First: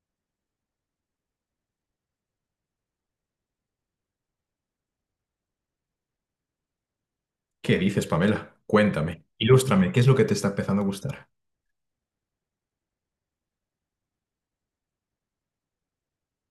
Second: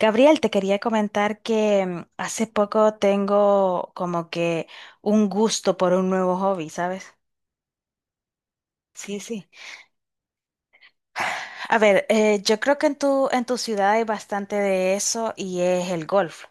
Gabriel, te quería comentar que hace poco tengo como que un gusto por un nuevo hobby, ¿sabes? ¿Qué dices, Pamela? Sí, Cuéntame, sí. ilústrame, ¿qué es lo que te está empezando a gustar? A ver, yo creo que en en tu ciudad hay bastante de eso y es el golf.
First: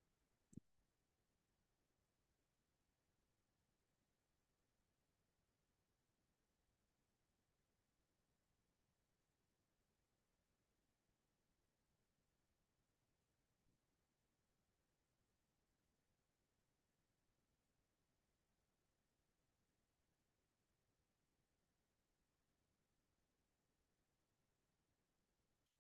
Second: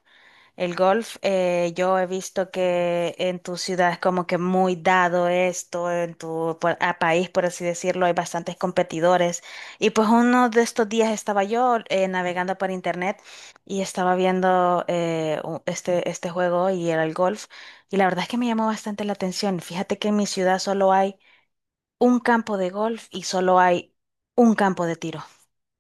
El golf, yo he visto que en tu ciudad es como que muy dado esto, en tu por- a país, por así decirlo, hay bastantes competidores. Y pues uno de estos días estaba yo navegando por internet y estaba viendo este juego y era el golf. Y la verdad es que me llamó bastante la atención. Fíjate que en mi ciudad solo hay un campo de golf y solo hay un campo de tiro.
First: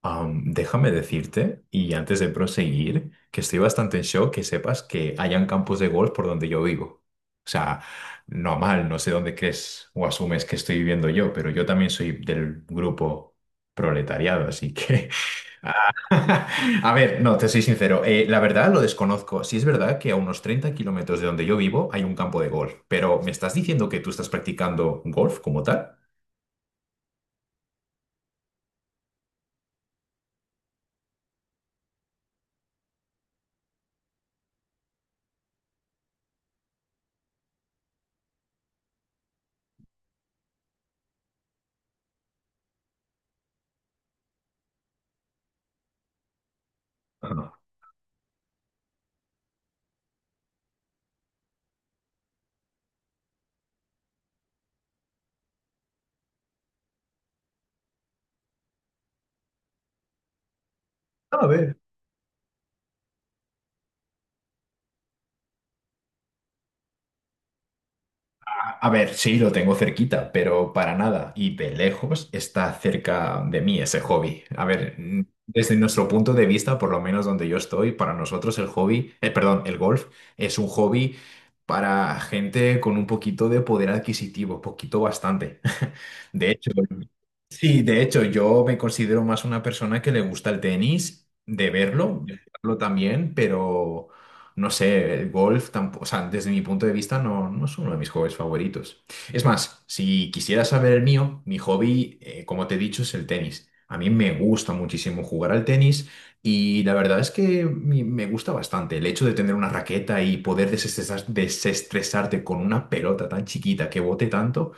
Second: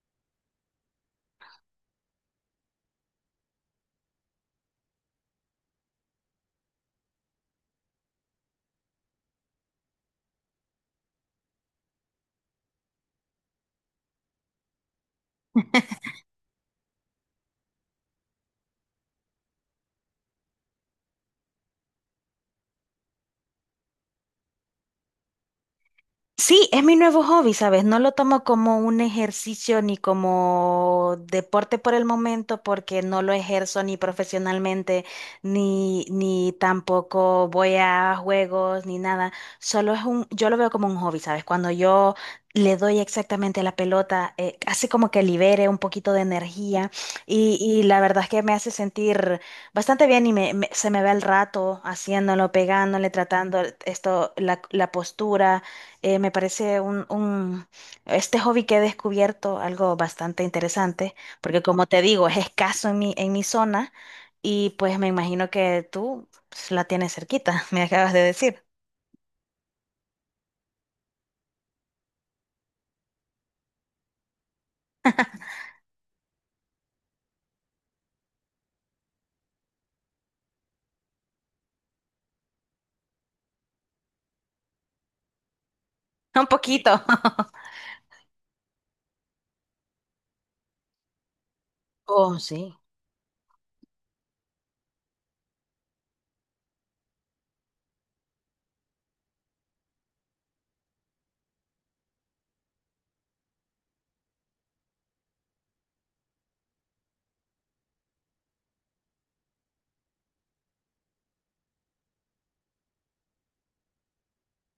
Déjame decirte, y antes de proseguir, que estoy bastante en shock que sepas que hayan campos de golf por donde yo vivo. O sea, normal, no sé dónde crees o asumes que estoy viviendo yo, pero yo también soy del grupo proletariado, así que. Ah, A ver, no, te soy sincero, la verdad lo desconozco. Sí es verdad que a unos 30 kilómetros de donde yo vivo hay un campo de golf, pero ¿me estás diciendo que tú estás practicando golf como tal? Sí, es mi nuevo hobby, ¿sabes? No lo tomo como un ejercicio ni como deporte por el momento porque no lo ejerzo ni profesionalmente, ni tampoco voy a juegos, ni nada. Yo lo veo como un hobby, ¿sabes? Cuando yo le doy exactamente la pelota, hace como que libere un poquito de energía Ah. y la verdad es que me hace sentir bastante bien y se me ve el rato haciéndolo, pegándole, tratando esto, la postura. Me parece este hobby que he descubierto algo bastante interesante, A porque ver. como te digo, es escaso en en mi zona y pues me imagino que tú pues, la tienes cerquita, me acabas de decir. A ver, sí, lo tengo cerquita, pero para nada. Y de lejos está cerca de mí ese hobby. A ver, desde nuestro punto de vista, por lo menos donde yo estoy, para nosotros el hobby, perdón, el golf es un hobby para gente con un poquito de poder adquisitivo, poquito bastante. Un De hecho, poquito. sí, de hecho, yo me considero más una persona que le gusta el tenis, de verlo, de Oh, sí. jugarlo también, pero. No sé, el golf tampoco, o sea, desde mi punto de vista no es uno de mis hobbies favoritos. Es más, si quisieras saber el mío, mi hobby, como te he dicho, es el tenis. A mí me gusta muchísimo jugar al tenis y la verdad es que me gusta bastante el hecho de tener una raqueta y poder desestresarte con una pelota tan chiquita que bote tanto.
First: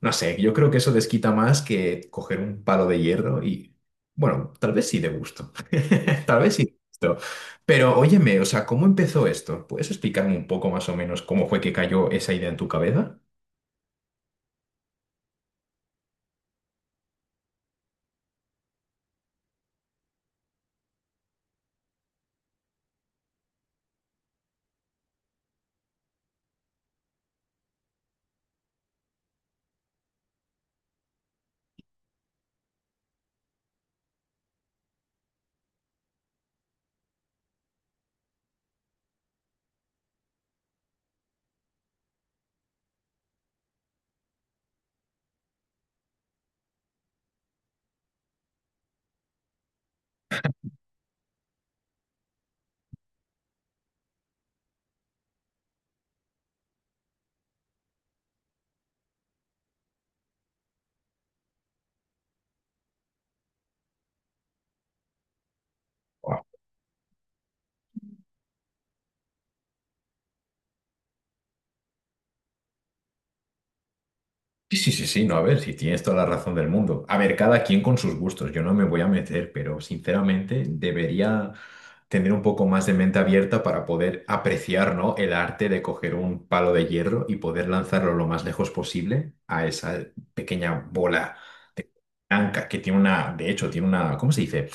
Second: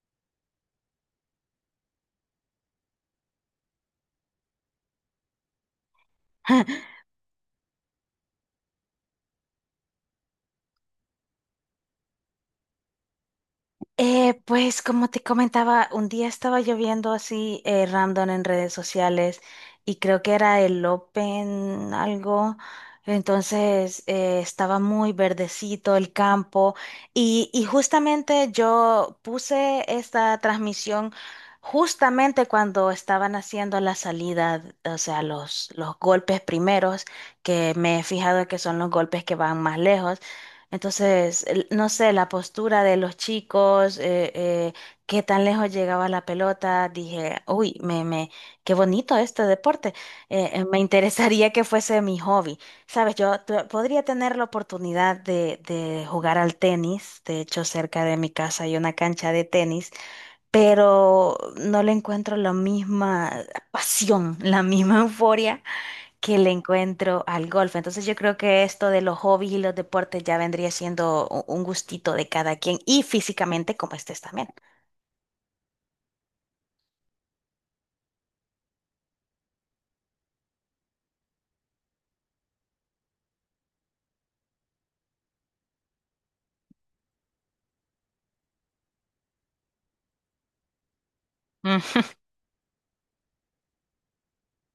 No sé, yo creo que eso desquita más que coger un palo de hierro y, bueno, tal vez sí de gusto. Tal vez sí de gusto. Pero óyeme, o sea, ¿cómo empezó esto? ¿Puedes explicarme un poco más o menos cómo fue que cayó esa idea en tu cabeza? Pues como te comentaba, un día estaba lloviendo así random en redes sociales y creo que era el Open algo, entonces estaba muy verdecito el campo y justamente yo puse esta transmisión justamente cuando estaban haciendo la salida, o sea, los golpes primeros, que me he fijado que son los golpes que van más lejos. Entonces, no sé, la postura de los chicos, qué tan lejos llegaba la pelota, dije, uy, qué bonito este deporte, me interesaría que fuese mi hobby. Sabes, yo podría tener la oportunidad de jugar al tenis, de hecho, cerca de mi casa hay una cancha de tenis, pero no le encuentro la misma pasión, la misma euforia que le encuentro al golf. Entonces yo creo que esto de los hobbies y los deportes ya vendría siendo un gustito de cada quien y físicamente como estés también. Sí, sí, sí, sí, no, a ver, si tienes toda la razón del mundo. A ver, cada quien con sus gustos, yo no me voy a meter, pero sinceramente debería tener un poco más de mente abierta para poder apreciar, ¿no? El arte de coger un palo de hierro y poder lanzarlo lo más lejos posible a esa pequeña bola de Ujú. blanca que tiene una, de hecho, tiene una, ¿cómo se dice?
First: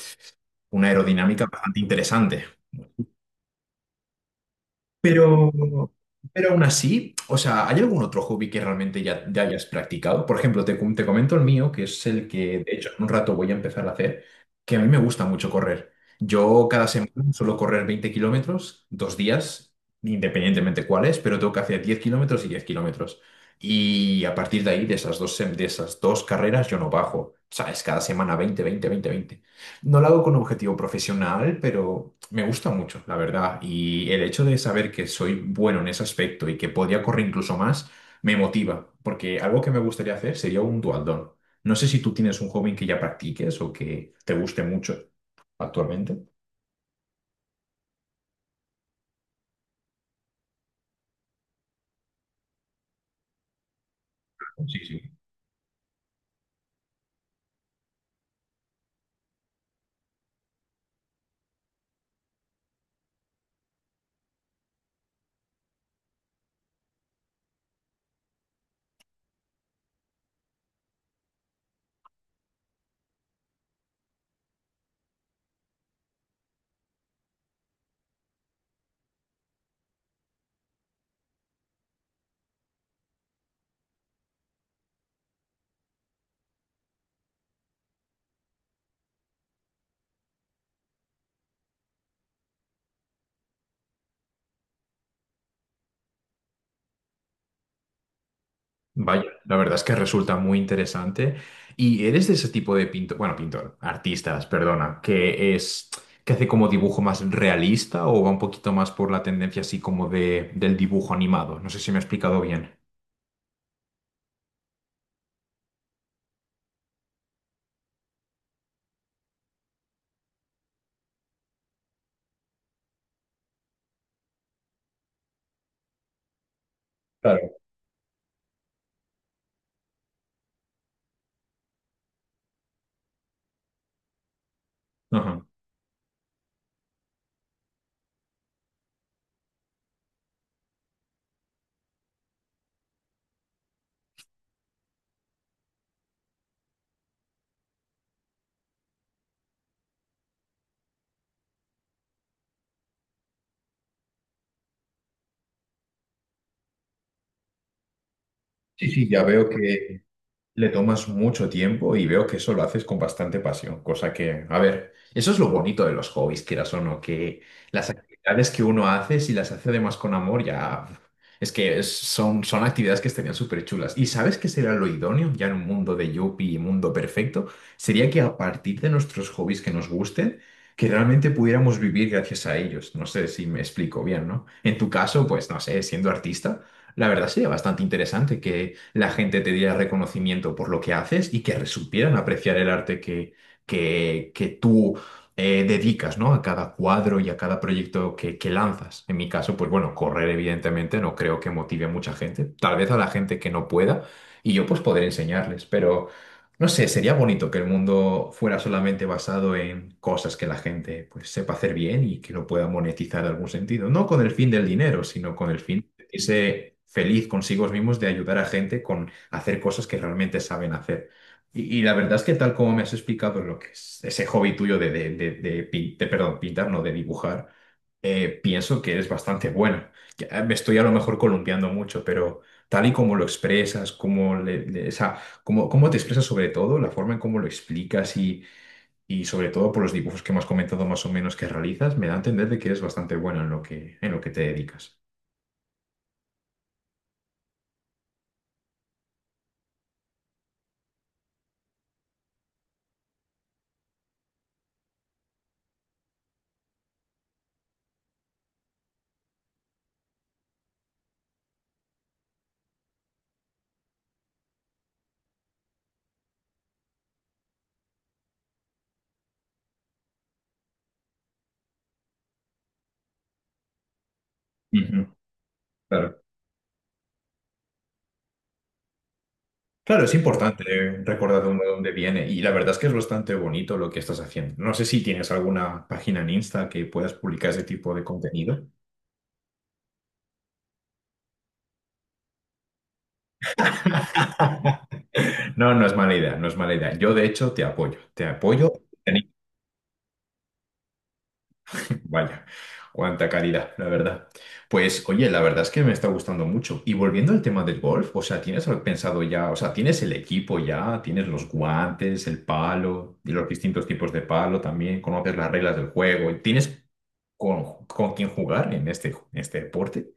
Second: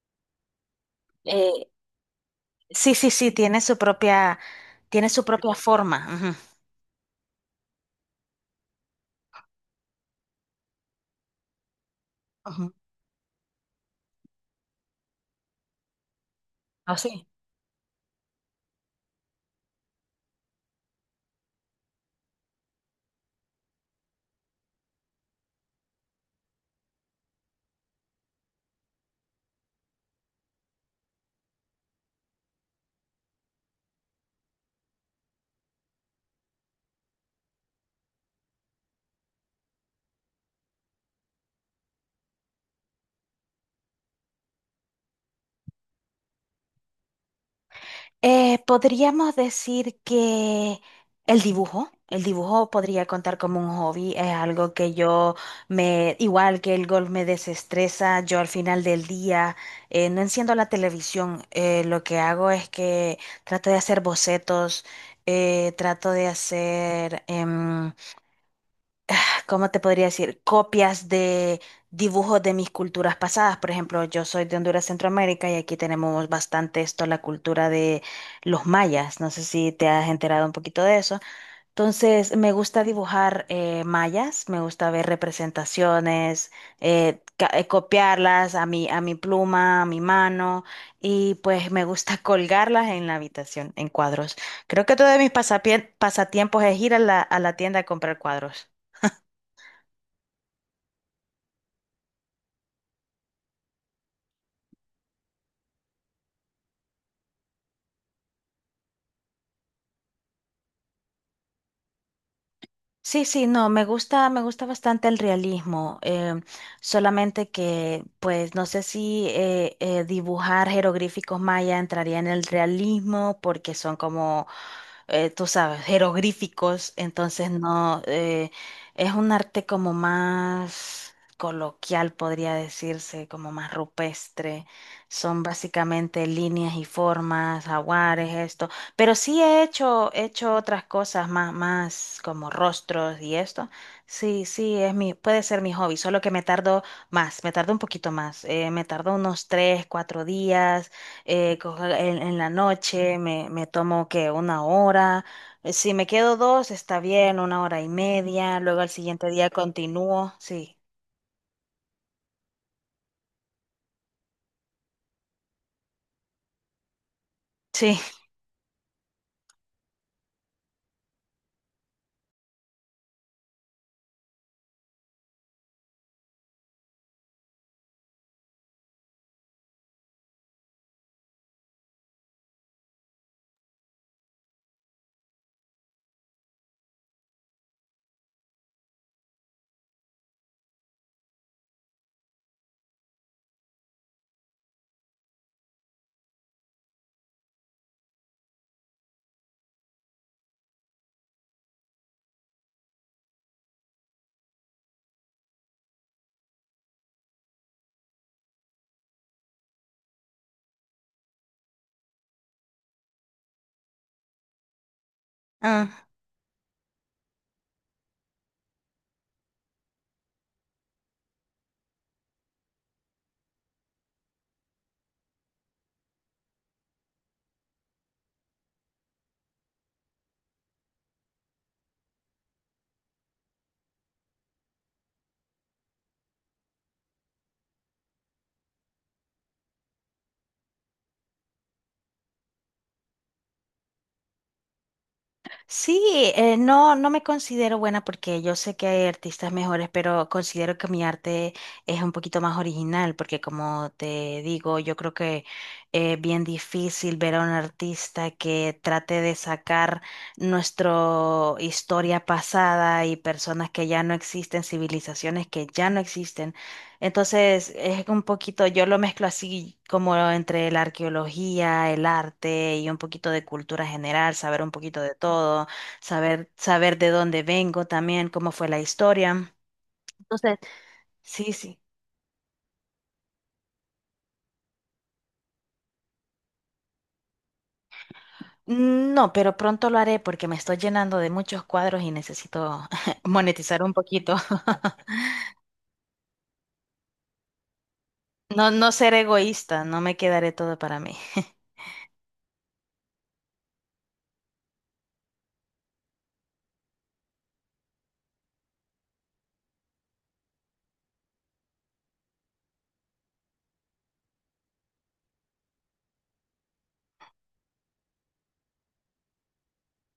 Una aerodinámica Eh, bastante interesante. sí, sí, sí, tiene su Pero, propia forma. pero aún así, o sea, ¿hay algún otro hobby que realmente ya hayas practicado? Por ejemplo, te comento el mío, que es el que Ujú, de ujú. hecho en un rato voy a empezar a hacer, que a mí me gusta mucho correr. Yo cada Oh, sí. semana suelo correr 20 kilómetros, dos días, independientemente cuáles, pero tengo que hacer 10 kilómetros y 10 kilómetros. Y a partir de ahí, de esas dos carreras, yo no bajo. ¿Sabes? Cada semana 20 20 20 20 no lo hago con objetivo profesional, pero me gusta mucho, la verdad. Y el hecho de saber que soy bueno en ese aspecto y que podría correr incluso más, me motiva, porque algo que me gustaría hacer sería un dualdón. No sé si tú tienes un hobby que ya practiques o que te guste mucho actualmente. Podríamos decir que el dibujo podría contar como un hobby, es algo Sí, que sí. yo igual que el golf me desestresa, yo al final del día no enciendo la televisión, lo que hago es que trato de hacer bocetos, trato de hacer ¿cómo te podría decir? Copias de dibujos de mis culturas pasadas. Por ejemplo, yo soy de Honduras, Centroamérica, y aquí tenemos bastante esto, la cultura de los mayas. No sé si te has enterado un poquito de eso. Entonces, me gusta dibujar mayas, me gusta ver representaciones, copiarlas a a mi pluma, a mi mano, y pues me gusta colgarlas en la habitación, en cuadros. Creo que todo de mis pasatiempos es ir a a la tienda a comprar cuadros. Vaya, la verdad es que resulta muy interesante. ¿Y eres de ese tipo de pintor, bueno, pintor, artistas, perdona, que hace como dibujo más realista o va un poquito más por la tendencia así como de del dibujo animado? No sé si me he explicado bien. Sí, sí, no, me gusta bastante el realismo, solamente que, pues, no sé si dibujar jeroglíficos maya entraría en el realismo porque son como tú sabes, jeroglíficos, entonces Claro. no, es un arte como más coloquial, podría decirse, como más rupestre. Son Ajá. básicamente líneas y formas, jaguares, esto. Pero sí he hecho otras cosas más, más como rostros y esto. Sí, sí, es mi, puede ser mi hobby, solo que me tardo más, me tardo un poquito más, me tardo unos tres, cuatro días cojo en la noche me tomo que una hora, si me quedo dos está bien, una hora y media, luego al Sí, sí, ya siguiente veo día que continúo, le sí, tomas mucho tiempo y veo que eso lo haces con bastante pasión, cosa que, a ver, eso es lo bonito de los hobbies, quieras o no, que las sí, actividades que uno hace, si las hace además con amor, ya es que son actividades que estarían súper chulas. ¿Y sabes qué sería lo idóneo ya en un mundo de yuppie y mundo perfecto? Sería que a partir de nuestros hobbies que nos gusten, que realmente pudiéramos vivir gracias a ellos. No sé si me explico bien, ¿no? En tu caso, pues no sé, siendo artista. La verdad sería bastante interesante que la gente te diera reconocimiento por lo que haces y que supieran apreciar el arte que tú dedicas, ¿no? A cada cuadro y a cada proyecto que lanzas. En mi caso, pues bueno, correr evidentemente no creo que motive a mucha gente, tal vez a la gente que no pueda y yo pues poder enseñarles, pero no sé, sería bonito que el mundo fuera solamente basado en cosas que la gente pues sepa hacer bien y que lo pueda monetizar en algún sentido, no con el fin del dinero, sino con el fin sentirse feliz consigo mismos de ayudar a gente con hacer cosas que realmente saben hacer. Y la verdad es que tal como me has explicado lo que es ese hobby tuyo de perdón, pintar, no, de dibujar, pienso que eres bastante buena. Ya me estoy a lo mejor columpiando mucho, pero tal y como lo expresas, como o sea, cómo te expresas sobre todo, la forma en cómo lo explicas y sobre todo por los dibujos que me has comentado más o menos que realizas, me da a entender de que eres bastante buena en lo que te dedicas. sí, no, no me considero buena porque yo sé que hay artistas mejores, pero considero que mi arte es un poquito más original, porque como te digo, yo creo que es bien difícil ver a un artista que trate de sacar nuestra historia pasada y personas que ya no existen, civilizaciones que ya no existen. Entonces, es un poquito, yo lo mezclo así como entre la arqueología, el arte y un poquito de cultura general, saber un poquito Ujú, de todo, claro. Saber de dónde vengo también, cómo fue la historia. Claro, es Entonces, importante recordar de sí, dónde, sí. dónde viene y la verdad es que es bastante bonito lo que estás haciendo. No sé si tienes alguna página en Insta que puedas publicar ese tipo de contenido. No, pero pronto lo haré porque me estoy llenando de muchos cuadros y necesito monetizar un poquito. No, no es mala idea, no es mala idea. Yo de hecho te apoyo, te No, apoyo. no ser egoísta, no me quedaré todo para mí. Vaya, cuánta calidad, la verdad. Pues oye, la verdad es que me está gustando mucho. Y volviendo al tema del golf, o sea, ¿tienes algo pensado ya? O sea, ¿tienes el equipo ya? ¿Tienes los guantes, el palo y los distintos tipos de palo también? ¿Conoces las reglas del juego? ¿Tienes con quién jugar en este deporte?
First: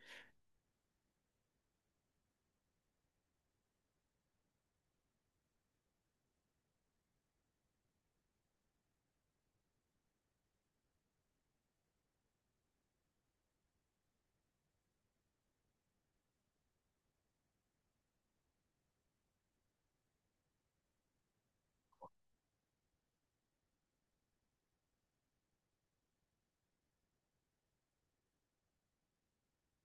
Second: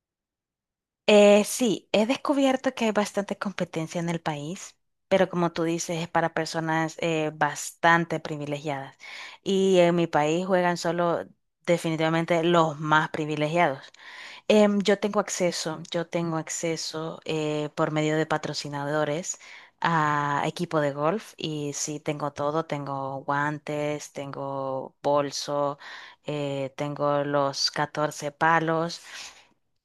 Sí, he descubierto que hay bastante competencia en el país, pero como tú dices, es para personas bastante privilegiadas. Y en mi país juegan solo definitivamente los más privilegiados. Yo tengo acceso por medio de patrocinadores a equipo de golf y sí, tengo todo, tengo guantes, tengo bolso, tengo los 14 palos.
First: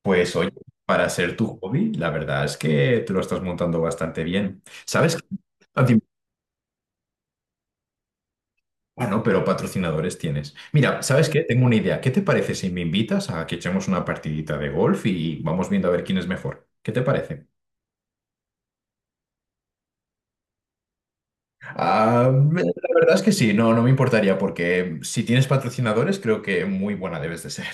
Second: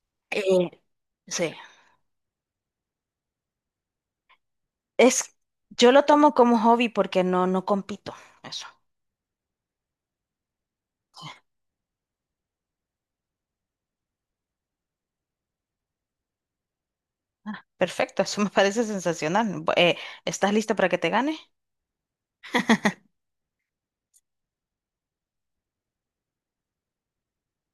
Pues Eh, oye, para ser sí. tu hobby, la verdad es que te lo estás montando bastante bien. ¿Sabes qué? Es, Ah, yo dime. lo tomo como hobby porque no, no compito. Eso. Ah, no, pero patrocinadores tienes. Mira, ¿sabes qué? Tengo una idea. ¿Qué te parece si me invitas a que echemos una partidita de golf y vamos viendo a ver quién es mejor? ¿Qué te parece? Perfecto, eso me parece sensacional. ¿Estás lista para que te gane? Ah, la verdad es que sí, no me importaría porque si tienes patrocinadores creo que muy buena debes de ser.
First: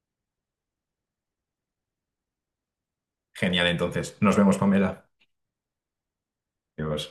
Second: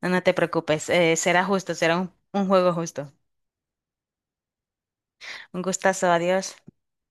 No, no te preocupes, será justo, será un juego justo. Genial, entonces. Nos vemos, Pamela. Un gustazo, adiós. Adiós.